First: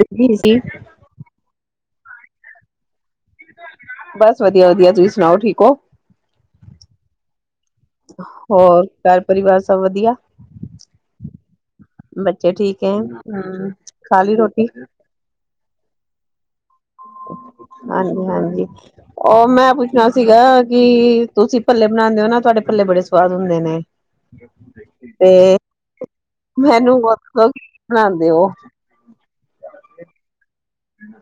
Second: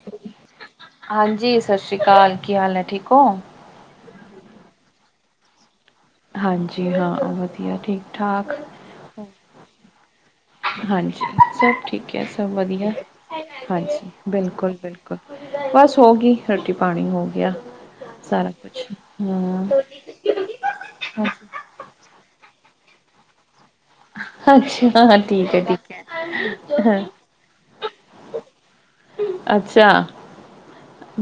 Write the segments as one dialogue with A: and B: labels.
A: [unintelligible] ਕੀ ਸੀ।
B: ਹਾਂਜੀ ਸਸ ਸ੍ਰੀ ਕਾਲ, ਕੀ ਹਾਲ ਹੈ ਠੀਕ ਹੋ।
A: ਬਸ ਵਧੀਆ-ਵਧੀਆ ਤੁਸੀਂ ਸੁਣਾਓ ਠੀਕ ਹੋ।
B: ਹਾਂਜੀ ਹਾਂ ਵਧੀ
A: ਹੋਰ ਘਰ ਪਰਿਵਾਰ ਸਭ ਵਧੀਆ।
B: ਹਾਂਜੀ ਸਭ ਠੀਕ ਹੈ ਸਭ
A: ਬੱਚੇ ਠੀਕ ਹੈ
B: ਵਧੀਆ
A: ਹਮ
B: ਹਾਂਜੀ
A: ਖਾ ਲਈ ਰੋਟੀ
B: ਬਿਲਕੁਲ ਬਿਲ ਬਸ ਹੋ ਗਈ ਰੋਟੀ ਪਾਣੀ ਹੋ ਗਿਆ
A: ਹਾਂਜੀ
B: ਸਾਰਾ
A: ਹਾਂਜੀ
B: ਕੁਛ
A: ਉਹ
B: ਹਮ।
A: ਮੈਂ ਪੁੱਛਣਾ ਸੀਗਾ ਕਿ ਤੁਸੀਂ ਭੱਲੇ ਬਣਾਦੇ ਹੋ ਨਾ ਤੁਹਾਡੇ ਭੱਲੇ ਬੜੇ ਸਵਾਦ ਹੁੰਦੇ ਨੇ।
B: ਅੱਛਾ ਹਾਂ, ਠੀਕ
A: ਤੇ
B: ਹੈ ਠੀਕ ਹੈ
A: ਮੈਨੂੰ [unintelligible] ਬਣਾਦੇ ਹੋ।
B: ਅੱਛਾ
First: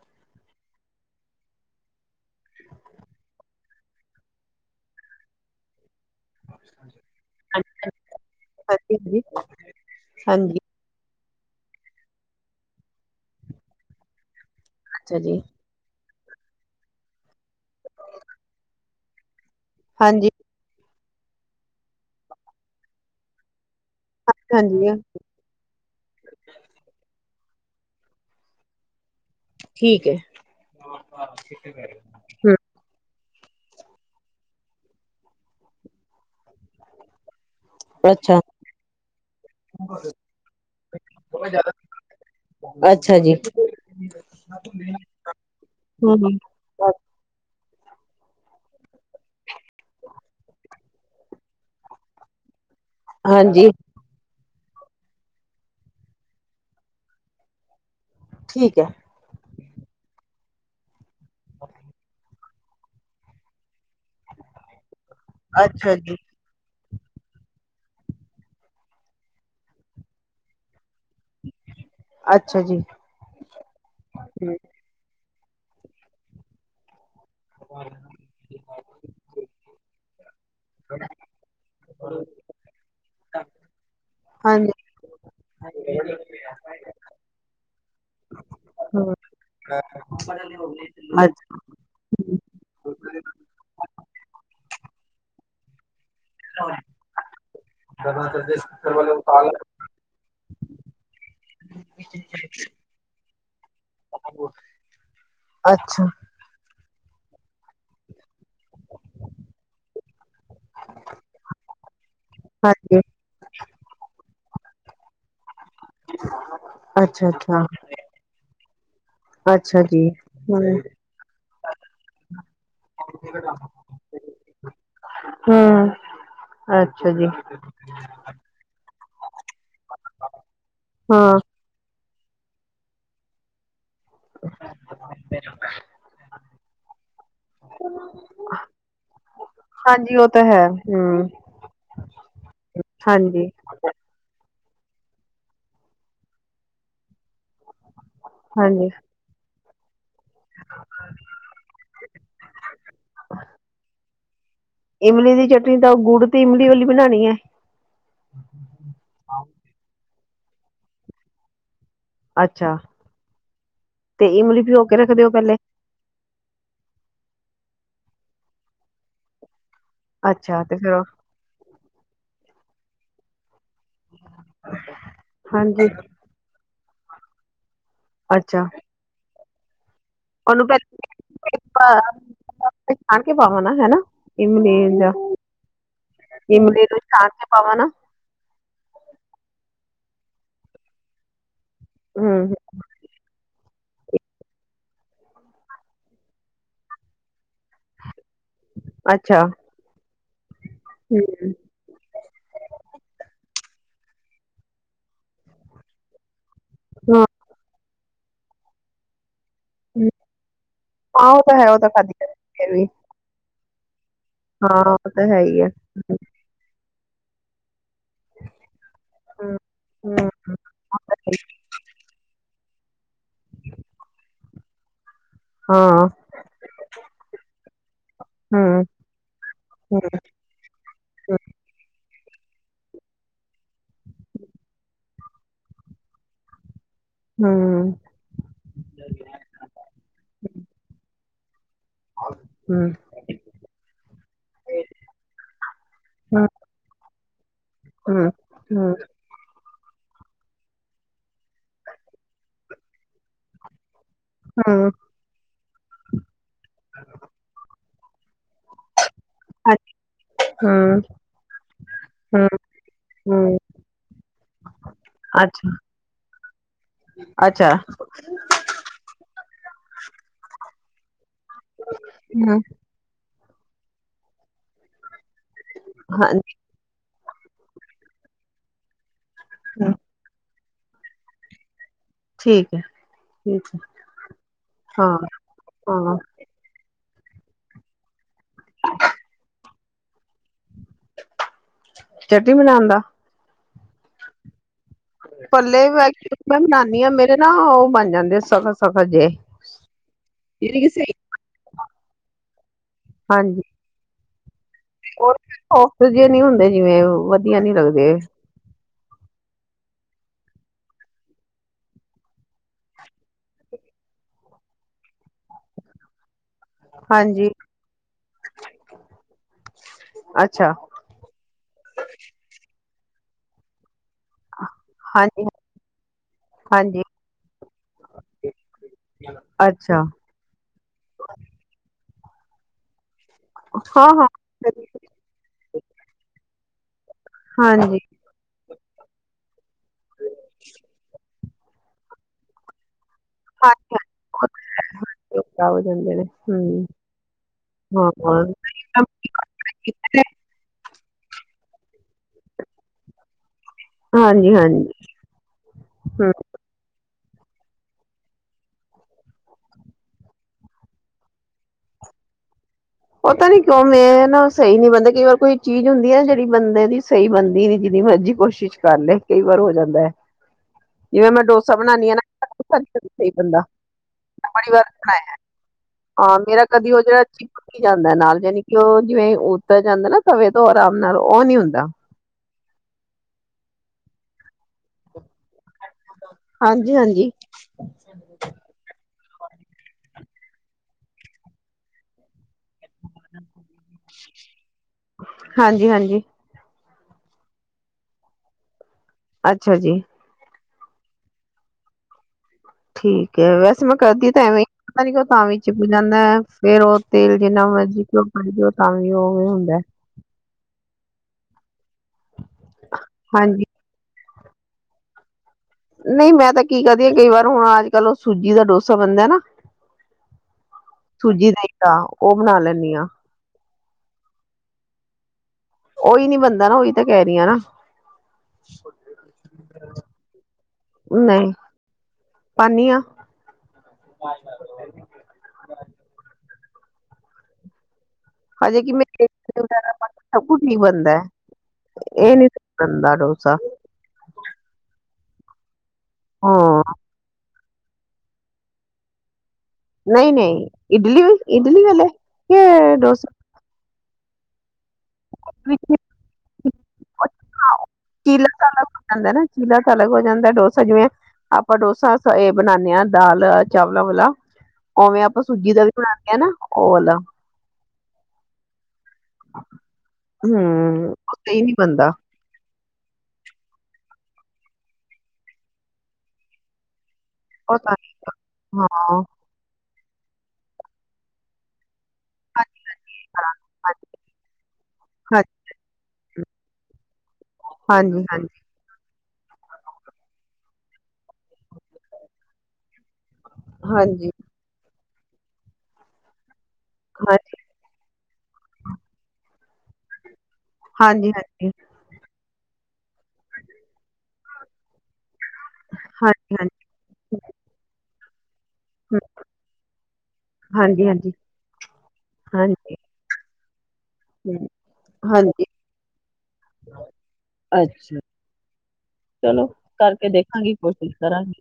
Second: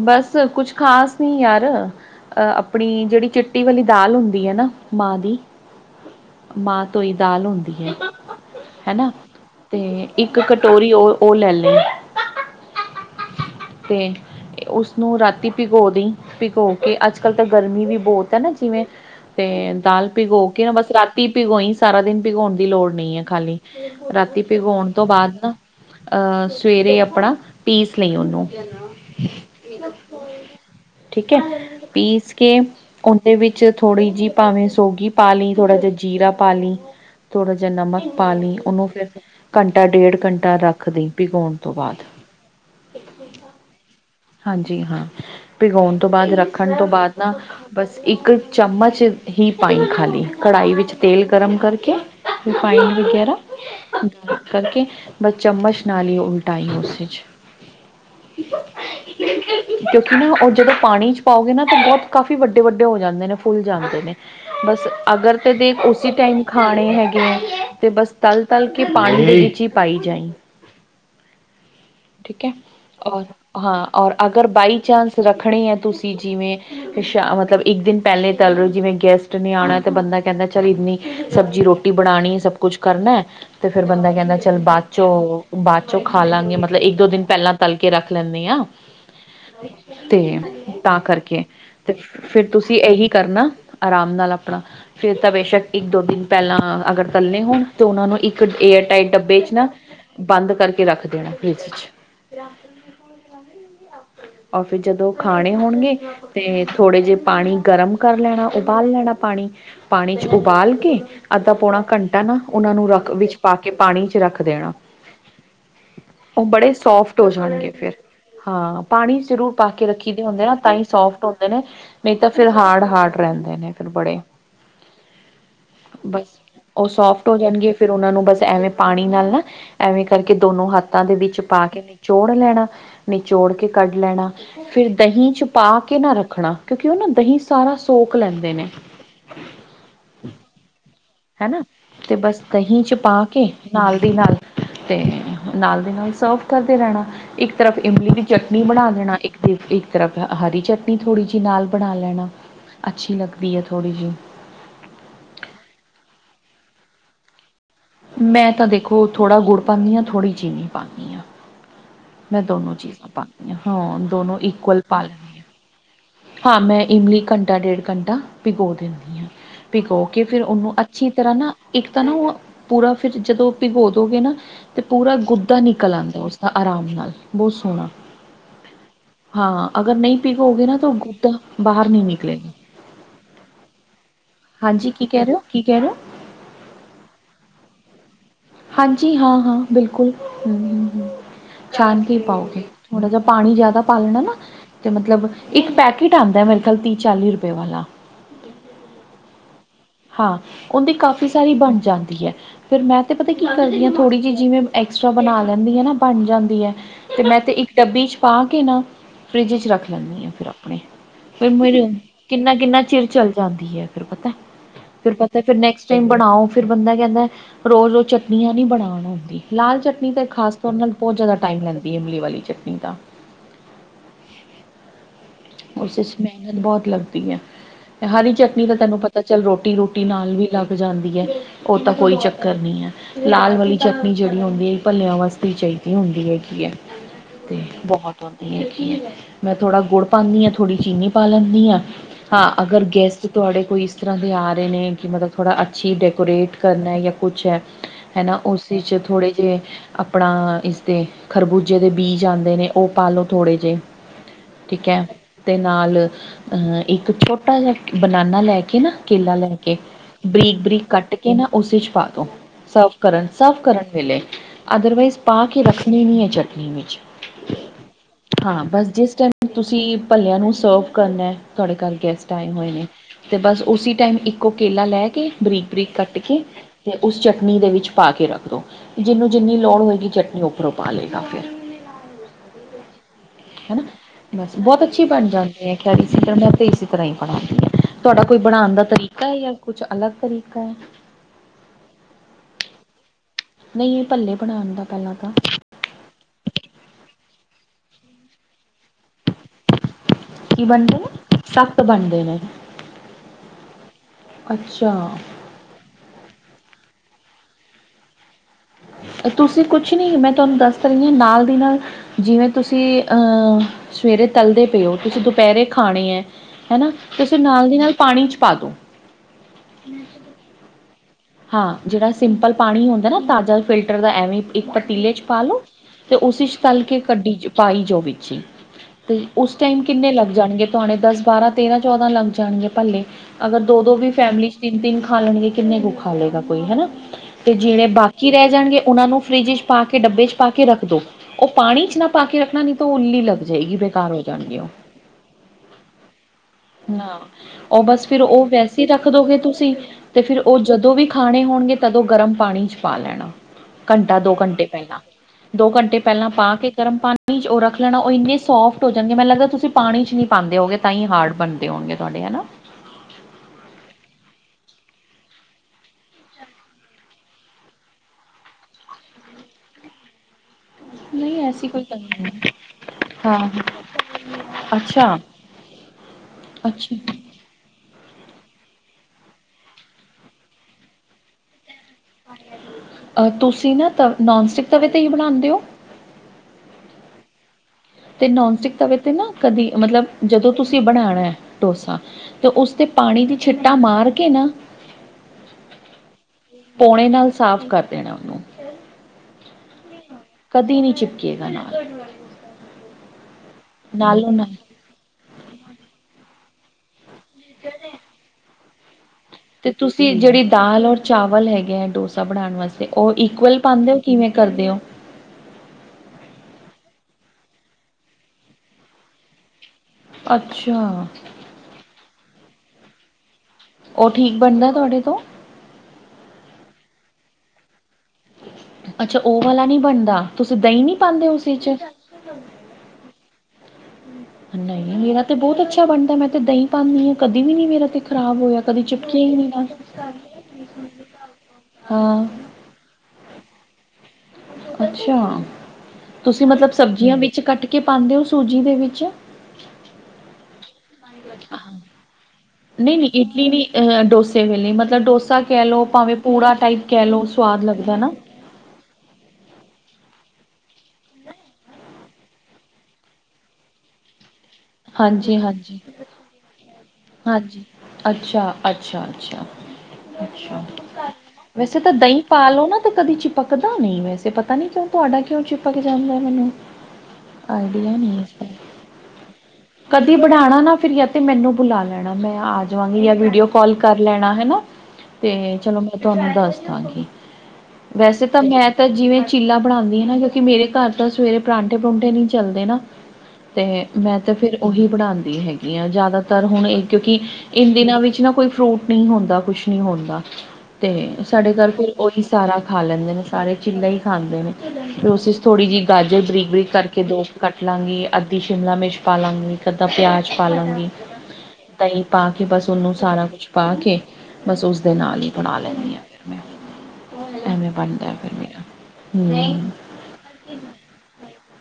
B: ਬਸ ਕੁਛ ਖਾਸ ਨੀ ਯਾਰ ਅਹ ਆਪਣੀ ਜਿਹੜੀ ਚਿੱਟੀ ਵਾਲੀ ਦਾਲ ਹੁੰਦੀ ਹੈ ਨਾ ਮਾਂ ਦੀ। ਮਾਂ ਤੋਈ ਦਾਲ ਹੁੰਦੀ ਹੈ
A: ਹਾਂਜੀ
B: ਹਨਾ ਤੇ ਇੱਕ ਕ
A: ਹਾਂਜੀ ਹਾਂਜੀ
B: ਟੋਰੀ ਉਹ, ਉਹ ਲੈ ਲੀ। ਤੇ
A: ਅੱਛਾ
B: ਉਸਨੂੰ
A: ਜੀ
B: ਰਾਤੀ ਭਿਗੋ ਦੀ ਭਿਗੋ ਕੇ ਅੱਜ ਕੱਲ੍ਹ ਤੇ ਗਰਮੀ ਵੀ ਬਹੁਤ ਐ ਨਾ ਜਿਵੇਂ ਤੇ ਦਾਲ
A: ਹਾਂਜੀ
B: ਭਿਗੋ ਕੇ ਨਾ ਬਸ ਰਾਤੀ ਭਿਗੋਈ ਸਾਰਾ ਦਿਨ ਭਿਗਉਣ ਦੀ ਲੋੜ ਨਹੀਂ ਹੈ ਖਾਲੀ। ਰਾਤੀ ਭਿਗਾਉਣ
A: ਹਾਂਜੀ
B: ਤੋਂ ਬਾਦ ਨਾ ਅਹ ਸਵੇਰੇ ਆਪਣਾ ਪੀਸ ਲਈ ਉਹਨੂੰ।
A: ਠੀਕ ਹੈ
B: ਠੀਕ ਐ, ਪੀਸ ਕੇ
A: ਹਮ
B: ਉਹਦੇ ਵਿੱਚ ਥੋੜ੍ਹੀ ਜਿਹੀ ਭਾਵੇਂ ਸੋਗੀ ਪਾ ਲਈ, ਥੋੜ੍ਹਾ ਜਾ ਜ਼ੀਰਾ ਪਾ ਲਈ ਥੋੜ੍ਹਾ ਜਿਹਾ ਨਮਕ ਪਾ
A: ਅੱਛਾ
B: ਲਈ, ਉਹਨੂੰ ਫੇਰ ਘੰਟਾ ਡੇਢ ਘੰਟਾ ਰੱਖ ਦੇ ਭਿਕਾਉਣ ਤੋਂ ਬਾਅਦ।
A: ਅੱਛਾ ਜੀ।
B: ਹਾਂਜੀ ਹਾਂ, ਭਿਗਾਉਣ ਤੋਂ ਬਾਅਦ
A: ਹਮ
B: ਰੱਖਣ ਤੋਂ ਬਾਅਦ ਨਾ ਬਸ ਇੱਕ ਚਮਚ ਹੀ ਪਾਈ ਖਾਲੀ, ਕੜਾਹੀ ਵਿੱਚ ਤੇਲ ਗਰਮ ਕਰਕੇ ਰਿਫਾਈਡ ਵਗੈਰਾ
A: ਹਾਂਜੀ
B: ਕਰਕੇ, ਬਸ ਚਮਚ ਨਾਲ ਹੀ ਉਲਟਾ ਈ ਉਸੇ 'ਚ।
A: ਠੀਕ ਐ।
B: ਕਿਉਂਕਿ ਨਾ ਉਹ ਜਦੋਂ ਪਾਣੀ ਚ ਪਾਓਗੇ ਨਾ, ਤਾਂ ਬਹੁਤ ਕਾਫ਼ੀ ਵੱਡੇ ਵੱਡੇ ਹੋ ਜਾਂਦੇ ਨੇ, ਫੁੱਲ ਜਾਂਦੇ ਨੇ। ਬਸ ਅਗਰ ਤਾਂ ਦੇਖ
A: ਅੱਛਾ
B: ਉਸਸੀ
A: ਜੀ
B: ਟਾਈਮ ਖਾਣੇ ਹੈਗੇ ਆ, ਤੇ ਬਸ ਤਲ ਤਲ ਕੇ ਪਾਣੀ ਦੇ ਵਿੱਚ ਹੀ ਪਾਈ ਜਾਈ। ਠੀਕ ਐ,
A: ਅੱਛਾ ਜੀ
B: ਔਰ ਹਾਂ, ਔਰ ਅਗਰ ਬਾਈ ਚਾਂਨਸ ਰੱਖਣੇ ਐ, ਤੁਸੀਂ ਜਿਵੇਂ ਸ਼ ਮਤਲਬ ਇੱਕ ਦਿਨ ਪਹਿਲੇ ਤਲ ਲ, ਜਿਵੇਂ ਗੈਸਟ ਨੇ ਆਣਾ ਤੇ ਬੰਦਾ ਕਹਿੰਦਾਂ ਚੱਲ ਇੰਨੀ ਸਬਜ਼ੀ, ਰੋਟੀ ਟੀ ਬਣਾਉਣੀ ਸਭ ਕੁਛ ਕਰਨਾ, ਤੇ ਫੇਰ ਬੰਦਾ ਕਹਿੰਦਾ ਚੱਲ
A: ਹਾਂਜੀ
B: ਬਾਅਦ ਚੋਂ ਬਾਅਦ ਚੋਂ ਖਾ ਲਾਂਗੇ ਮਤ ਮੈਂ ਇੱਕ ਦੋ ਦਿਨ ਪਹਿਲਾਂ ਤਲ ਕੇ ਰੱਖ ਲੈਂਨੀ ਐ।
A: ਹਮ
B: ਤੇ, ਤਾਂ
A: ਅੱ
B: ਕਰਕੇ। ਤੇ ਫਿਰ ਤੁਸੀਂ ਇਹੀ ਕਰਨਾ, ਆਰਾਮ ਨਾਲ ਆਪਣਾ ਫਿਰ ਤਾਂ ਬੇਸ਼ੱਕ ਇੱਕ ਦੋ ਦਿਨ ਪਹਿਲਾਂ ਅਗਰ ਤੱਲੇ ਹੋਣ, ਤੇ ਉਹਨਾਂ ਨੂੰ ਇੱਕ ਏਅਰ ਟਾਈਟ ਡੱਬੇ 'ਚ ਨਾ ਬੰਦ ਕਰਕੇ ਰੱਖ ਦੇਣਾ ਫਰਿੱਜ 'ਚ।
A: [inaudible]
B: ਉਹ ਫੇ ਜਦੋਂ ਖਾਣੇ ਹੋਣਗੇ
A: ਅੱਛਾ
B: ਤੇ ਥੋੜ੍ਹੇ ਜੇ ਪਾਣੀ ਗਰਮ ਕਰ ਲੈਣਾਂ, ਉਬਾਲ ਲੈਣਾ ਪਾਣੀ। ਪਾਣੀ 'ਚ ਉਬਾਲ ਕੇ ਅੱਧਾ ਪੌਣਾ ਘੰਟਾ ਨਾ, ਉਹਨਾਂ ਨੂੰ
A: ਹਾਂਜੀ
B: ਰੱਖ ਵਿੱਚ ਪਾ ਕੇ ਪਾਣੀ 'ਚ ਰੱਖ ਦੇਣਾ, ਉਹ ਬੜੇ ਸੋਫਟ
A: ਅੱਛਾ
B: ਹੋ
A: ਅੱਛਾ
B: ਜਾਣਗੇ ਫੇਰ। ਹਾਂ, ਪਾਣੀ ਚ' ਜ਼ਰੂਰ ਪਾ
A: ਅੱਛਾ
B: ਕੇ
A: ਜੀ
B: ਰੱਖੀ ਦੇ ਹੁੰਦੇ, ਨਾ ਤਾਂ
A: ਹਮ
B: ਹੀ ਸੋਫਟ ਹੁੰਦੇ ਨੇ ਨਹੀਂ ਤਾਂ ਫਿਰ ਹਾਰਡ ਹ ਹਾਰਡ ਰਹਿੰਦੇ ਨੇ ਫਿਰ ਬੜੇ।
A: ਹਮ
B: ਬਸ ਉਹ
A: ਅੱਛਾ ਜੀ
B: ਸੋਫਟ ਹੋ ਜਾਣਗੇ, ਤ ਫਿਰ ਉਹਨਾਂ ਨੂੰ ਬਸ ਐਵੇਂ ਪਾਣੀ ਨਾਲ ਨਾ, ਐਵੇਂ ਕਰਕੇ ਦੋਨੋ ਹੱਥਾਂ ਦੇ
A: ਹਾਂ
B: ਵਿੱਚ ਪਾ ਕੇ ਨਿਚੋੜ ਲੈਣਾ, ਨਿਚੋੜ ਕੇ ਕੱਢ ਲੈਣਾ। ਫਿਰ ਦਹੀਂ ਚ ਪਾ ਕੇ ਨਾ ਰੱਖਣਾ, ਕਿਉਂਕਿ ਉਹ ਨਾ ਦਹੀਂ ਸਾਰਾ ਸੋਕ ਲੈਂਦੇ ਨੇ।
A: ਹਾਂਜੀ, ਉਹ ਤਾਂ ਹੈ ਹੂੰ।
B: ਹੈਨਾ, ਤੇ ਬਸ ਦਹੀਂ 'ਚ ਪਾ ਕੇਂ ਨਾਲ ਦੀ ਨਾਲ ਤੇ ਨਾਲ ਦੀ ਨਾਲ ਸਰਵ ਕਰਦੇ ਰਹਿਣਾਂ। ਇੱਕ ਤਰਫ਼ ਇਮਲੀ ਦੀ ਚਟਨੀ
A: ਹਾਂਜੀ
B: ਬਣਾ ਦੇਣਾ, ਇੱਕ ਦੇ ਇੱਕ ਤਰਫ਼ ਹਰੀ ਚਟਨੀ ਥੋੜ੍ਹੀ ਜਿਹੀ ਨਾਲ ਬਣਾ ਲੈਣਾ, ਅੱਛੀ ਲੱਗਦੀ ਐ ਥੋੜ੍ਹੀ ਜੀ।
A: ਇਮਲੀ ਦੀ ਚਟਨੀ ਤਾਂ ਉਹ ਗੁੜ ਤੇ ਇਮਲੀ ਵਲੀ ਬਣਾਉਣੀ ਹੈਏ?
B: ਮੈਂ ਤਾਂ ਦੇਖੋਂ ਥੋੜ੍ਹਾ ਗੁੜ ਪਾਉਂਨੀ ਆ, ਥੋੜ੍ਹੀ ਚੀਨੀ ਪਾਉਂਨੀ ਆ‌। ਮੈਂ ਦੋਨੋ
A: ਅੱਛਾ
B: ਚੀਜ਼ਾਂ ਪਾਨੀ ਆ, ਹਾਂ
A: ਤੇ
B: ਦੋਨੋ
A: ਇਮਲੀ
B: ਇਕੁਅਲ
A: ਭਿਓ ਕੇ
B: ਪਾ
A: ਰੱਖਦੇ ਹੋ
B: ਲੈਂਨੀ ਆ।
A: ਪਹਿਲੇ
B: ਹਾਂ, ਮੈਂ ਇਮਲੀ ਘੰਟਾ ਡੇਢ ਘੰਟਾ ਭਿਗੋ ਦਿੰਨੀ ਆ। ਭਿਗੋ ਕੇ ਫਿਰ
A: ਅੱਛਾ
B: ਉਹਨੂੰ
A: ਤੇ ਫੇਰ
B: ਅੱਛੀ ਤਰ੍ਹਾਂ ਨਾ, ਇੱਕ ਤਾਂ ਨਾ ਉਹ ਪੂਰਾ ਫਿਰ ਜਦੋਂ ਭਿਗੋ ਦੋਗੇ ਨਾ, ਤੇ ਪੂਰਾ ਗੁੱਦਾ
A: ਹਾਂਜੀ
B: ਨਿਕਲ ਆਉਂਦਾ ਉਸਦਾ ਆਰਾਮ ਨਾਲ ਬਹੁਤ ਸੋਹਣਾ।
A: ਅੱਛਾ।
B: ਹਾਂ, ਅਗਰ ਨਹੀਂ ਭਿਗੋ
A: ਉਹਨੂੰ
B: ਗੇ ਨਾ, ਤਾਂ ਉਹ ਗੁਦਾ
A: ਪਹਿ
B: ਬਾਹਰ ਨੀ ਨਿਕਲੇਗਾ।
A: ਛਾਣ ਕੇ ਪਾਵਾ ਨਾ ਹਨਾ,
B: ਹਾਂਜੀ
A: ਇਮਲੀ
B: ਕੀ
A: ਜਾਂ
B: ਕਹਿ ਰਹੇ ਹੋ ਕੀ ਕਹਿ ਰਹੇ ਹੋ
A: ਇਮਲੀ ਨੂੰ ਛਾਣ ਕੇ ਪਾਵਾ ਨਾ।
B: ਹਾਂਜੀ ਹਾਂ ਹਾਂ ਬਿਲਕੁਲ, ਛਾਣ ਕੇ ਹੀ
A: ਹਮ
B: ਪਾਓਗੇ। ਥੋੜਾ ਜਿਹਾ ਪਾਣੀ ਜਿਆਦਾ ਪਾ ਲੈਣਾ ਨਾ। ਅਤੇ ਮਤਲਬ ਇੱਕ ਪੈਕਟ ਆਉਂਦਾ ਮੇਰੇ ਖਿਆਲ ਤੀਹ ਚਾਲੀ ਰੁਪਏ ਵਾਲਾ
A: ਅੱਛਾ।
B: ਹਾਂ, ਉਹਦੀ ਕਾਫ਼ੀ
A: ਹਮ
B: ਸਾਰੀ ਬਣ ਜਾਂਦੀ ਹੈ। ਫੇਿਰ ਮੈਂ ਤੇ ਪਤਾ ਕੀ ਕਰਦੀ ਹਾਂ, ਥੋੜੀ ਜਿਹੀ ਜਿਵੇਂ ਐਕਸਟਰਾ ਬਣਾ ਲੈਂਦੀ ਆ ਨਾ। ਬਣ ਜਾਂਦੀ ਹੈ ਤੇ
A: ਹਾਂ
B: ਮੈਂ ਤੇ ਇੱਕ ਡੱਬੀ 'ਚ ਪਾ ਕੇ ਨਾ, ਫਰਿੱਜ 'ਚ ਰੱਖ ਲੈਂਦੀ ਹਾਂ ਫਿਰ ਆਪਣੇ,
A: ਹਾਂ ਉਹ
B: ਫਿਰ
A: ਤਾਂ ਹੈ ਉਹ
B: ਮੇਰੇ
A: ਤਾਂ ਖਾਦੀ
B: ਕਿੰਨਾ
A: ਫਿਰ
B: ਕਿੰਨਾ
A: ਵੀ
B: ਚਿਰ ਚੱਲ ਜਾਂਦੀ ਹੈ ਫਿਰ ਪਤਾ
A: ਹਾਂ ਉਹ
B: ਫਿਰ
A: ਤਾਂ ਹੈ
B: ਪਤਾ ਫਿਰ
A: ਹੀ ਹੈ।
B: ਨੈਕਸਟ ਟਾਈਮ ਬਣਾਓ, ਫਿਰ ਬੰਦਾ ਕਹਿੰਦਾ ਰੋਜ਼ ਉਹ ਚਟਨੀਆਂ ਨਹੀਂ ਬਣਾਉਣ ਆਉਂਦੀ,
A: ਹੂੰ
B: ਲਾਲ ਚਟਨੀ
A: ਹੂੰ
B: ਤਾਂ ਖ਼ਾਸ ਤੌਰ ਨਾਲ ਬਹੁਤ ਜ਼ਿਆਦਾ ਟਾਈਮ ਲੈਂਦੀ ਹੈ ਇਮਲੀ ਵਾਲੀ ਚਟਨੀ। ਨਹੀਂਦਾ। ਉਸ
A: ਹਾਂ
B: 'ਚ ਮਿਹਨਤ ਬਹੁਤ ਲੱਗਦੀ ਹੈ ਤੇ ਹਰੀ ਚਟਨੀ ਤਾਂ
A: ਹੂੰ
B: ਤੈਨੂੰ ਪਤਾ ਤਾਂ ਚੱਲ ਰੋਟੀ
A: ਹੂੰ
B: ਰੋਟੀ ਨਾਲ ਵੀ ਲੱਗ ਜਾਂਦੀ ਹੈ,
A: ਹੂੰ
B: ਉਹ ਤਾਂ ਕੋਈ ਚੱਕਰ ਨਹੀਂ ਹੈ। ਲਾਲ ਵਾਲੀ ਚਟਨੀ ਜਿਹੜੀ ਹੁੰਦੀ ਹੈ, ਇਹ ਭਲਿਆਂ ਵਾਸਤੇ ਹੀ ਚਾਹੀਦੀ ਹੁੰਦੀ ਹੈਗੀ ਹੈ। ਤੇ
A: ਹੂੰ
B: ਬਹੁਤ ਹੁੰਦੀ ਹੈ ਕੀ ਮੈਂ ਥੋੜ੍ਹਾ ਗੁੜ ਪਾਉਂਦੀ ਹਾਂ, ਥੋੜ੍ਹੀ ਚੀਨੀ ਪਾ ਲੈਂਦੀ ਹੈ। ਹਾਂ ਅਗਰ
A: ਹੂੰ
B: ਗੈਸਟ ਤੁਹਾਡੇ ਕੋਈ ਇਸ ਤਰ੍ਹਾਂ ਦੇ ਆ ਰਹੇ ਨੇ, ਕਿ ਮਤਲਬ ਥੋੜ੍ਹਾ ਅੱਛੀ ਡੈਕੋਰੇਟ ਕਰਨਾ ਜਾਂ ਕੁਛ ਹੈ।
A: ਹੂੰ ਹੂੰ
B: ਹੈਨਾ, ਉਸ
A: ਹੂੰ
B: 'ਚ ਥੋੜ੍ਹੇ ਜਿਹੇ ਆਪਣਾ ਇਸਦੇ ਖਰਬੂਜੇ ਦੇ ਬੀਜ ਆਉਂਦੇ ਨੇ, ਉਹ ਪਾਲੋ ਥੋੜੇ ਜਿਹੇ। ਠੀਕ
A: ਹਾਂ।
B: ਹੈ ਤੇ ਨਾਲ ਅਹ ਇੱਕ ਛੋਟਾ ਜਿਹਾ ਬਨਾਨਾ ਲੈ ਕੇ ਨਾ, ਕੇਲਾ ਲੈ ਬਰੀਕ ਬਰੀਕ ਕੱਟ ਕੇ ਨਾ ਉਸੇ 'ਚ ਪਾ ਦੋ। ਸਰਵ
A: ਹੂੰ
B: ਸਰਵ ਕਰਨ ਵੇਲੇ, ਅਦਰਵਾਈਜ਼ ਪਾ ਕੇ
A: ਅੱਛਾ
B: ਰੱਖਣੀ ਨੀ ਹੈ ਚਟਨੀ ਵਿੱਚ।
A: ਅੱਛਾ।
B: ਹਾਂ, ਬਸ ਜਿਸ ਟਾਈਮ ਤੁਸੀਂ ਭੱਲਿਆਂ ਨੂੰ ਸਰਵ ਕਰਨਾ ਤੁਹਾਡੇ ਘਰ ਗੈਸਟ ਆਏ
A: ਹੂੰ
B: ਹੋਏ ਨੇ ਅਤੇ ਬਸ ਉਸੀ ਟਾਈਮ ਇੱਕੋ ਕੇਲਾ ਲੈ ਕੇ ਬਰੀਕ ਬਰੀਕ ਕੱਟ ਕੇ
A: ਹਾਂਜੀ
B: ਤੇ ਉਸ ਚਟਨੀ ਦੇ ਵਿੱਚ ਪਾ ਕੇ ਰੱਖਦੋ। ਜਿਹਨੂੰ ਜਿੰਨੀ ਲੋੜ
A: ਹਮ,
B: ਹੋਏਗੀ ਚਟਨੀ ਉੱਪਰੋਂ ਪਾ ਲਏਗਾ ਫਿਰ।
A: ਠੀਕ ਹੈ, ਠੀਕ ਹੈ।
B: ਅਛੀ
A: ਹਾਂ
B: ਬਣ ਜਾਂਦੇ ਆ ਇਸ
A: ਹਾਂ
B: ਤਰ੍ਹਾਂ, ਮੈਂ ਤੇ ਇਸ ਤਰ੍ਹਾਂ ਹੀ ਬਣਾਉਂਦੀ, ਤੁਹਾਡਾ ਕੋਈ ਬਣਾਉਣ ਦਾ ਤਰੀਕਾ ਹੈ ਜਾਂ ਕੁਛ ਅਲੱਗ ਤਰੀਕਾ ਹੈ
A: ਚਟਨੀ ਬਣਾਉਣ ਦਾ?
B: ਨਹੀਂ, ਪੱਲੇ ਬਣਾਉਣ ਦਾ। ਪਹਿਲਾਂ ਤਾਂ
A: ਪੱਲੇ ਮੈਂ ਬਨਾਉਦੀ ਹਾਂ ਮੇਰੇ ਨਾ ਉਹ ਬਣ ਜਾਂਦੇ ਆ, ਸਖਤ ਸਖਤ ਜਿਹੇ
B: ਕੀ ਬਣਦੇ ਨੇ, ਸਖਤ ਬਣਦੇ ਨੇ। ਅੱਛਾ।
A: ਔ ਜਿਹੇ ਨੀ ਹੁੰਦੇ ਜਿਵੇਂ, ਵਧੀਆ ਨੀ ਲੱਗਦੇ।
B: ਤੁਸੀਂ ਕੁਛ ਨਹੀਂ, ਮੈਂ ਤੁਹਾਨੂੰ ਦੱਸ ਰਹੀ ਹਾਂ ਨਾਲ ਦੀ ਨਾਲ। ਜਿਵੇਂ ਤੁਸੀਂ ਅਹ ਸਵੇਰੇ ਤਲਦੇ ਪਏ ਹੋ, ਤੁਸੀਂ ਦੁਪਹਿਰੇ ਖਾਣੇ ਹੈ। ਹਨਾ, ਤੇ ਫਿਰ
A: ਹਾਂਜੀ
B: ਨਾਲ ਦੀ ਨਾਲ ਪਾਣੀ 'ਚ ਪਾ ਦੋ।
A: ਅੱਛਾ।
B: ਹਾਂ ਜਿਹੜਾ ਸਿੰਪਲ ਪਾਣੀ ਹੁੰਦਾ ਨਾ, ਤਾਜ਼ਾ ਫਿਲਟਰ ਦਾ ਐਵੇਂ ਇੱਕ ਪਤੀਲੇ 'ਚ
A: ਹਾਂਜੀ
B: ਪਾਾਲੋ ਤੇ ਉਸ 'ਚ ਤਲ
A: ਹਾਂਜੀ
B: ਕੇ ਕੱਢੀ ਪਾਈ ਜੋ ਓਸ ਵਿੱਚ ਹੀ। ਤੇ ਉਸ ਟਾਈਮ
A: ਅੱਛਾ
B: ਕਿੰਨੇ ਲੱਗਦੇ, ਜਾਣਗੇ ਤੁਹਾਣੇ ਦਸ, ਬਾਰਾਂ, ਤੇਰਾਂ, ਚੌਦਾਂ ਲੱਗ ਜਾਣਗੇ ਭੱਲੇ, ਅਗਰ ਦੋ ਦੋ
A: ਹਾਂ
B: ਵੀ
A: ਹਾਂ
B: ਫੈਮਲੀ ਤਿੰਨ-
A: ਹਾਂਜੀ
B: ਤਿੰਨ ਖਾ ਲੈਣਗੇ, ਕਿੰਨੇ ਕੁ ਖਾ ਲਏਗਾ ਕੋਈ, ਹਨਾ ਤੇ ਜਿਹੜੇ
A: ਹਾਂਜੀ
B: ਬਾਕੀ ਜੇ ਰਹਿ ਜਾਣਗੇ, ਉਹਨਾਂ ਨੂੰ ਫਰਿਜ ਚ ਪਾ ਕੇ, ਡੱਬੇ ਚ ਪਾ ਕੇ ਰੱਖ ਦੋ ਉਹ ਪਾਣੀ ਚ, ਨਾ ਪਾ ਕੇ ਰੱਖਣਾ ਨਹੀਂ ਤਾਂ, ਉਹ ਉੱਲੀ ਲੱਗ ਜਾਣਗੇ,
A: ਹਾਂਜੀ
B: ਬੇਕਾਰ ਹੋ ਜਾਣਗੇ ਉਹ
A: ਖਰਾਬ ਹੋ ਜਾਂਦੇ ਨੇ ਹਮ
B: ਨਾ ਉਹ ਬਸ,
A: ਹਾਂ
B: ਫਿਰ ਉਹ ਵੈਸੇ ਹੀ
A: ਹਾਂ
B: ਰੱਖ ਦੋਗੇ ਤੁਸੀਂ ਤੇ ਫਿਰ ਉਹ ਜਦੋਂ ਵੀ ਖਾਣੇ ਹੋਣਗੇ, ਤਦੋਂ ਗਰਮ ਪਾਣੀ ਚ ਪਾ ਲੈਣਾ, ਘੰਟਾ ਦੋ
A: ਹਾਂਜੀ
B: ਘੰਟੇ
A: ਹਾਂਜੀ
B: ਪਹਿਲਾਂ ਦੋ ਘੰਟੇ ਪਹਿਲਾਂ
A: ਹਮ
B: ਪਾ ਕੇ ਗਰਮ ਪਾਣੀ ਚ, ਉਹ ਰੱਖ ਲੈਣਾ, ਉਹ ਇੰਨੇ ਸੋਫਟ ਹੋ ਜਾਂਣਗੇ ਮੈਨੂੰ ਲੱਗਦਾ ਤੁਸੀਂ ਪਾਣੀ 'ਚ ਨਹੀਂ ਪਾਉਂਦੇ ਹੋਗੇ, ਤਾਂ ਹੀ ਹਾਰਡ ਬਣਦੇ ਹੋਣਗੇ, ਤੁਹਾਡੇ ਹੈ ਨਾ
A: ਪਤਾ ਨਈ, ਕਿਉਂ ਮੇ ਨਾ ਉਹ ਸਹੀ ਨਈ ਬਣਦੀ, ਕਈ ਵਾਰ ਕੋਈ ਚੀਜ਼ ਹੁੰਦੀ ਹੈ, ਨਾ ਜਿਹੜੀ ਬੰਦੇ ਦੀ ਸਹੀ ਬਣਦੀ ਨਈ, ਜਿਨੀ ਮਰਜ਼ੀ ਕੋਸ਼ਿਸ਼ ਕੁਛ ਗੱਲ, ਕਈ ਵਾਰ ਹੋ, ਜਾਂਦਾ ਜਿਵੇਂ
B: ਨਹੀਂ
A: ਮੈਂ,
B: ਐਸੀ
A: ਡੋਸਾ
B: ਕੋਈ ਗੱਲ
A: ਬਣਾਣੀ ਆ ਨਾ,
B: ਨਹੀਂ।
A: ਸਹੀ ਨਈ
B: ਹਾਂ ਹਾਂ,
A: ਬਣਦਾ ਬੜੀ ਵਾਰ
B: ਅੱਛਾ,
A: ਬਣਾਇਆ ਆ ਮੇਰਾ ਕਦੀ
B: ਅੱਛਾ
A: ਹੋ ਜਿਹੜਾ ਚਿਪਕੀ ਜਾਂਦਾ ਨਾਲ, ਜਾਣੀ ਕਿ ਉਹ ਜਿਵੇਂ, ਉਤਰ ਜਾਂਦਾ ਨਾ ਤਵੇ ਤੋਂ, ਆਰਾਮ ਨਾਲ ਉਹ ਨੀ ਹੁੰਦਾ
B: ਅ ਤੁਸੀਂ ਨਾ ਨੋਨ ਸਟਿਕ ਤਵੇ ਤੇ, ਹੀ ਬਣਾਉਂਦੇ ਹੋ?
A: ਹਾਂਜੀ -ਹਾਂਜੀ।
B: ਤੇ ਨੋਨ ਸਟਿਕ ਤਵੇ ਤੇ ਨਾ, ਕਦੀ ਮਤਲਬ ਜਦੋਂ ਤੁਸੀਂ ਬਣਾਣਾ, ਹੈ ਡੋਸਾ ਤੇ ਉਸ ਤੇ ਪਾਣੀ ਦੀ ਛਿੱਟਾ, ਮਾਰ ਕੇ ਨਾ
A: ਹਾਂਜੀ ਹਾਂਜੀ
B: ਪੌਣੇ ਨਾਲ, ਸਾਫ਼ ਕਰ ਲੈਣਾ
A: ਅੱਛਾ ਜੀ।
B: ਕਦੀ ਨਹੀਂ, ਚਿਪਕੇਗਾ ਨਾਲ
A: ਠੀਕ ਹੈ, ਵੈਸੇ ਮੈਂ ਕਰਦੀ
B: ਨਾਲੋਂ
A: ਤਾਂ
B: ਨਾਲ
A: ਐਵੇਂ ਹੀ, ਪਤਾ ਨਈ ਤਾਂ ਵੀ, ਚਿਪਕ ਜਾਂਦਾ ਫੇਰ ਉਹ ਤੇਲ ਜਿੰਨਾ ਮਰਜ਼ੀ ਘਿਓ ਪਾਈ, ਜਾਓ ਤਾਂ ਵੀ ਉਹ
B: ਤੇ ਤੁਸੀਂ, ਜਿਹੜੀ ਦਾਲ ਔਰ ਚਾਵਲ ਹੈਗੇ ਹੈ, ਡੋਸਾ ਬਣਾਉਣ ਵਾਸਤੇ, ਉਹ ਇਕੁਅਲ
A: ਹਾਂਜੀ
B: ਪਾਉਂਦੇ ਹੋ ਕਿਵੇਂ ਕਰਦੇ ਹੋ?
A: ਨਹੀਂ ਮੈਂ ਤਾਂ ਕੀ ਕਰਦੀ ਹਾਂ, ਕਈ ਵਾਰ ਹੁਣ ਅੱਜ -ਕੱਲ ਉਹ ਸੂਜੀ ਦਾ, ਡੋਸਾ ਬਣਦਾ ਨਾ
B: ਅੱਛਾ।
A: ਸੂਜੀ ਦਹੀ ਦਾ, ਉਹ ਬਣਾ ਲੈਂਦੀ ਆ
B: ਉਹ ਠੀਕ, ਬਣਦਾ ਤੁਹਾਡੇ ਤੋਂ
A: ਓਹੀ ਨਈ ਬਣਦਾ ਨਾ, ਉਹੀ ਤਾਂ ਕਹਿ ਰਹੀ ਆਂ ਨਾ
B: ਅੱਛਾ, ਉਹ ਵਾਲਾ ਨਹੀਂ ਬਣਦਾ, ਤੁਸੀਂ ਦਹੀਂ ਨਹੀਂ, ਪਾਉਦੇ ਉਸ ਚ
A: ਪਾਨੀਂ ਹਾਂ ਮ [inaudible]
B: ਨਹੀਂ ਮੇਰਾ ਤੇ ਬਹੁਤ ਅੱਛਾ ਬਣਦਾ, ਮੈਂ ਤੇ ਦਹੀਂ ਪਾਨੀਂ ਹਾਂ, ਕਦੀ ਵੀ ਨੀ ਮੇਰਾ ਤੇ ਖ਼ਰਾਬ ਹੋਇਆ
A: ਹਜੇ
B: ਕਦੀ
A: ਕਿ ਮੈ
B: ਚਿਪਕਿਆ ਹੀ ਨਹੀਂ ਨਾ।
A: ਸਭ ਕੁਛ ਨ ਬਣਦਾ
B: ਹਾਂ
A: ਇਹ ਨੀ ਗੰਦਾ, ਡੋਸਾ।
B: ਅੱਛਾ, ਤੁਸੀਂ ਮਤਲਬ
A: ਹਾਂ
B: ਸਬਜ਼ੀਆਂ ਵਿੱਚ ਕੱਟ ਕੇ ਪਾਉਂਦੇ ਹੋ, ਸੂਜੀ ਦੇ ਵਿੱਚ
A: ਨਹੀਂ- ਨਹੀਂ ਇਡਲੀ ਵੀ ਇਡਲੀ ਵਾਲੇ ਕਿ
B: ਨਹੀਂ-ਨਹੀਂ
A: ਡੋਸਾ
B: ਇਡਲੀ ਨੀ ਡੋਸੇ ਵੇਲੇ, ਮਤਲਬ ਡੋਸਾ ਕਹਿ
A: ਵਿੱਚ
B: ਲਉ, ਭਾਵੇਂ ਪੂੜਾ ਟਾਈਪ ਕਹਿ ਲਉ, ਸਵਾਦ ਲੱਗਦਾ ਨਾ
A: ਚੀਲਾ ਤਾਂ ਅਲੱਗ ਹੋ ਜਾਂਦਾ, ਨਾ ਚੀਲਾ ਤਾਂ ਅਲਗ ਹੋ ਜਾਂਦਾ, ਡੋਸਾ ਜਿਵੇਂ ਆਪਾਂ ਡੋਸਾ, ਇਹ ਬਣਾਉਦੇ ਹਾਂ ਦਾਲ ਚਾਵਲਾਂ ਵਾਲਾ ਉਵੇਂ
B: ਹਾਂਜੀ,
A: ਆਪਾਂ ਸੂਜੀ
B: ਹਾਂਜੀ-
A: ਦਾ ਵੀ ਬਣਾਦੇ ਆ ਨਾ ਉਹ ਵਾਲਾ
B: ਹਾਂਜੀ ਅੱਛਾ, ਅੱਛਾ- ਅੱਛਾ ਅੱ
A: ਹੂੰ ਉਹ ਸਹੀ ਨੀ
B: ਵੈਸੇ ਤਾਂ
A: ਬਣਦਾ
B: ਦਹੀਂ ਪਾਲੋ ਨਾ ਤੇ, ਕਦੀ ਚਿਪਕਦਾ ਨਹੀਂ ਵੈਸੇ ਪਤਾ ਨਈ, ਕਿਉਂ ਤੁਹਾਡਾ, ਕਿਉਂ ਚਿਪਕ ਜਾਂਦਾ ਮੈਨੂੰ
A: [inaudible]
B: ਆਈ ਡੀਆ ਨਹੀਂ ਸੀ।
A: ਹਾਂ
B: ਕਦੀ ਬਣਾਉਣਾ ਨਾ ਫਿਰ ਯ ਤੇ ਮੈਨੂੰ ਬੁਲਾ ਲੈਣਾ ਫਿਰ। ਆ ਜਾਵਾਂਗੀ ਜਾਂ ਵੀਡੀਓ ਕਾਲ ਕਰ ਲੈਣਾ ਹਨਾ। ਤੇ ਚਲੋ ਮੈਂ ਤੁਹਾਨੂੰ ਦੱਸ ਦਾਂਗੀ।
A: ਹਾਂਜੀ।
B: ਵੈਸੇ ਤਾਂ
A: ਹਾਂਜੀ
B: ਮੈਂ ਤਾਂ ਜਿਵੇਂ ਚੀਲਾ ਬਣਾਉਂਦੀ ਹ ਨਾ ਕਿਉਂਕਿ ਮੇਰੇ ਘਰ ਤਾਂ ਸਵੇਰੇ ਪਰਾਂਠੇ ਪਰੁੰਠੇ ਨਹੀਂ ਚੱਲਦੇ ਨਾ। ਤੇ ਮੈਂ
A: ਹਾਂਜੀ
B: ਤੇ ਫਿਰ ਉਹੀ ਬਣਾਉਂਦੀ ਹੈਗੀ ਹਾਂ, ਜ਼ਿਆਦਾਤਰ ਹੁਣ ਇਹ ਕਿਉਂਕਿ।
A: ਹਾਂਜੀ
B: ਦਿਨਾਂ ਵਿੱਚ ਨਾ ਕੋਈ ਫਰੂਟ ਨੀ ਹੁੰਦਾ ਕੁਛ ਨੀ ਹੁੰਦਾ ਤੇ
A: ਹਾਂਜੀ ਹਾਂਜੀ
B: ਸਾਡੇ ਘਰ ਕੋ। ਉਹੀ ਸਾਰਾ ਖਾ ਲੈਂਦੇ ਨੇ ਸਾਰੇ ਚੀਲਾ ਹੀ ਖਾਂਦੇ ਨੇ, ਫਿਰ ਉਸ ਚ ਥੋੜ੍ਹੀ ਜਿਹੀ ਗਾਜਰ ਬਰੀਕ ਬਰੀਕ
A: ਹਾਂਜੀ
B: ਕਰਕੇ। ਕੇ ਦੋਸਤ ਕਟ ਲਾਂਗੀ ਅੱਧੀ ਸ਼ਿਮਲਾ ਮਿਰਚ। ਪਾ ਲਾਂਗੀ ਇੱਕ ਅੱਧਾਂ ਪਿਆਜ ਪਾ ਲਾਂਗੀ
A: ਹਾਂਜੀ ਹਾਂਜੀ ਹਾਂਜੀ
B: ਦਹੀਂ ਪਾ ਕੇ ਬਸ
A: ਹਾਂਜੀ
B: ਉਹਨੂੰ ਸਾਰਾ ਕੁਛ। ਪਾ ਕੇ ਬਸ
A: ਹੂੰ
B: ਉਸਦੇ ਨਾਲ ਹੀ ਬਣਾ
A: ਹਾਂਜੀ
B: ਲੈਂਣੇ ਹਾਂ। ਐਵੇਂ ਬਣਦਾ
A: ਅੱਛਾ
B: ਫਿਰ ਮੇਰਾ ਹੂੰ।
A: ਚਲੋ ਕਰਕੇ ਦੇਖਾਂਗੀ ਕੋਸ਼ਿਸ਼ ਕਰਾਂਗੀ।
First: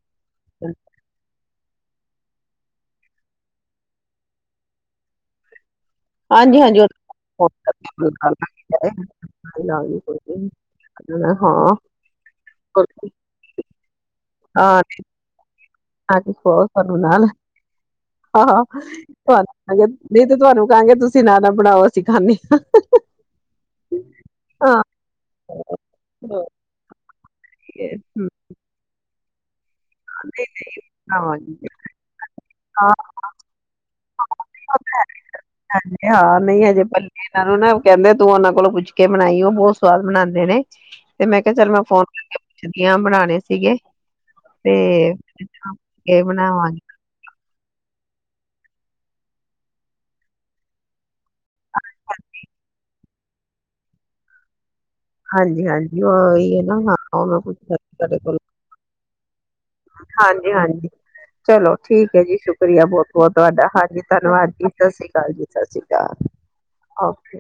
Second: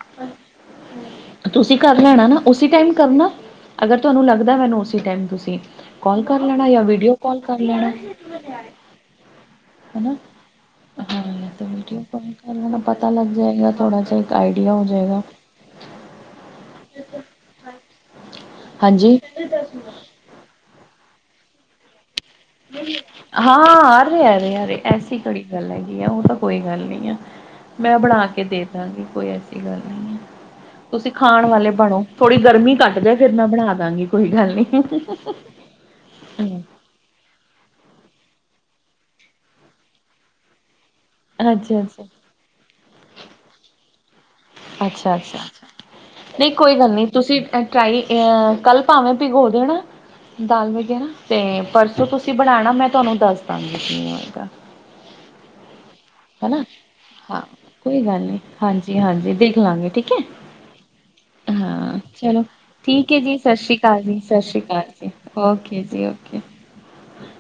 B: ਤੁਸੀਂ ਕਰ ਲੈਣਾ ਨਾ ਉਸ ਟਾਈਮ ਕਰਨਾ ਅਗਰ ਤੁਹਾਨੂੰ ਲੱਗਦਾ ਮੈਨੂੰ ਉਸ ਟਾਈਮ ਤੁਸੀਂ। ਕੋਲ ਕਰ
A: ਹਾਂਜੀ
B: ਲੈਣਾ
A: ਹਾਂਜੀ
B: ਜਾਂ
A: ਉਹ
B: ਵੀਡੀਓ
A: ਤਾਂ
B: ਕੋਲ
A: ਫੋਨ
B: ਕਰ ਲੈਣਾ।
A: ਕਰਕੇ ਗੱਲ ਕਰਾਂਗੇ, ਲਾਂਗੇ
B: ਹਾਂ
A: ਕੋਈ ਨੀ। ਹਾਂ
B: ਵੀਡੀਓ ਕਲ ਕਰ ਪਤਾ ਲੱਗ ਜਾਏਗਾ ਥੋੜਾ ਜਿਹਾ ਗਾਈਡਇੱਕ ਆਈ।
A: ਹਾਂ ਹਾਂਜੀ ਬਹੁਤ ਤੁਹਾਨੂੰ ਨਾਲ। ਹਾਂ ਹਾਂ
B: ਹਾਂਜੀ
A: ਤੁੂੰਹਾਨੂ ਨਹੀਂ ਤੇ, ਤੁਹਾਨੂੰ ਕਹਿਣ ਗੇ ਤੁਸੀਂ ਨਾਲ ਨਾਲ ਬਣਾਓ ਅਸੀਂ ਖਾਂਦੇ।
B: ਹਾਂ। ਹਾਂ ਅਰੇ
A: ਹਾਂ
B: ਅਰੇ, ਅਸੀ ਘੜੀ ਗੱਲ ਹੈਗੀ ਆ ਉਹ
A: ਹਾਂ
B: ਤਾਂ ਕੋਈ ਗੱਲ ਨਹੀਂ ਆ। ਮੈਂ ਬਣਾ ਕੇ ਦੇ ਦਾਂਗੀ ਕੋਈ ਐਡੀ ਗੱਲ ਨਹੀਂ ਹੈ ਤੁਸੀਂ ਖਾਣ
A: ਬਣਾਵਾਂਗੇ।
B: ਵਾਲੇ ਬਣੋ। ਥੋੜੀ ਗਰਮੀ
A: ਹਾਂ,
B: ਘੱਟ ਜਾਏ ਫਿਰ ਮੈਂ ਬਣਾ ਦਵਾਂ ਕੋਈ ਗੱਲ। ਨਹੀਂ
A: ਹਾਂ ਨਹੀਂ ਹਜੇ। ਇਹਨਾਂ ਨੂੰ ਨਾ ਕਹਿੰਦੇ ਤੂੰ ਉਹਨਾਂ ਕੋਲੋਂ ਪੁੱਛ ਕੇ ਬਣਾਈ ਉਹ ਬਹੁਤ ਸਵਾਦ ਬਣਾਂਦੇ ਨੇ। ਤੇ ਮੈਂ ਕਿਹਾ ਚੱਲ ਮੈਂ
B: ਅੱਛਾ ਅੱਛਾ
A: ਫੋਨ ਕਰਕੇ ਪੁੱਛਦੀ ਹ, ਬਣਾਣੇ ਸੀਗੇ। ਤੇ
B: ਅੱਛਾ ਅੱਛਾ ਅੱਛਾ
A: ਇਹ
B: ਨਹੀਂ ਕੋਈ
A: ਬਣਾਵਾਂਗੀ।
B: ਗੱਲ ਨਹੀਂ ਤੁਸੀਂ ਟਰਾਈ ਕੱਲ੍ਹ ਭਾਵੇਂ ਭਿਗੋ ਦੇਣਾ ਦਾਲ ਵਗੈਰਾ। ਤੇ ਪਰਸੋਂ ਤੁਸੀਂ ਬਣਾਣਾ, ਮੈਂ ਤੁਹਾਨੂੰ ਦੱਸ ਦਵਾਗੀ।
A: ਹਾਂਜੀ ਹਾਂਜੀ ਇਹੀ ਹੈ ਨਾ ਹਾਂ ਉਹ ਪੁੱਛਣਾ ਸੀ
B: ਕੋਈ
A: ਤੁਹਾਡੇ
B: ਗੱਲ ਨਹੀਂ
A: ਕੋਲੋਂ।
B: ਹਾਂਜੀ ਹਾਂਜੀ ਦੇਖ ਲਾਂਗੇ ਠੀਕ ਹੈ।
A: ਹਾਂਜੀ ਚਲੋ
B: ਹਾਂ
A: ਠੀਕ ਹੈ ਜੀ
B: ਚਲੋ
A: ਸ਼ੁਕਰੀਆ ਬਹੁਤ
B: ਠੀਕ ਹੈ
A: ਬਹੁਤ
B: ਜੀ ਸਤਿ
A: ਤੁਹਾਡਾ
B: ਸ਼੍ਰੀ
A: ਹਾਂਜੀ
B: ਅਕਾਲ
A: ਧੰਨਵਾਦ ਜੀ ਸਤਿ ਸ਼੍ਰੀ ਅਕਾਲ, ਜੀ ਸਤਿ ਸ਼੍ਰੀ
B: ਓਕੇ ਜੀ
A: ਅਕਾਲ।
B: Okay
A: okay.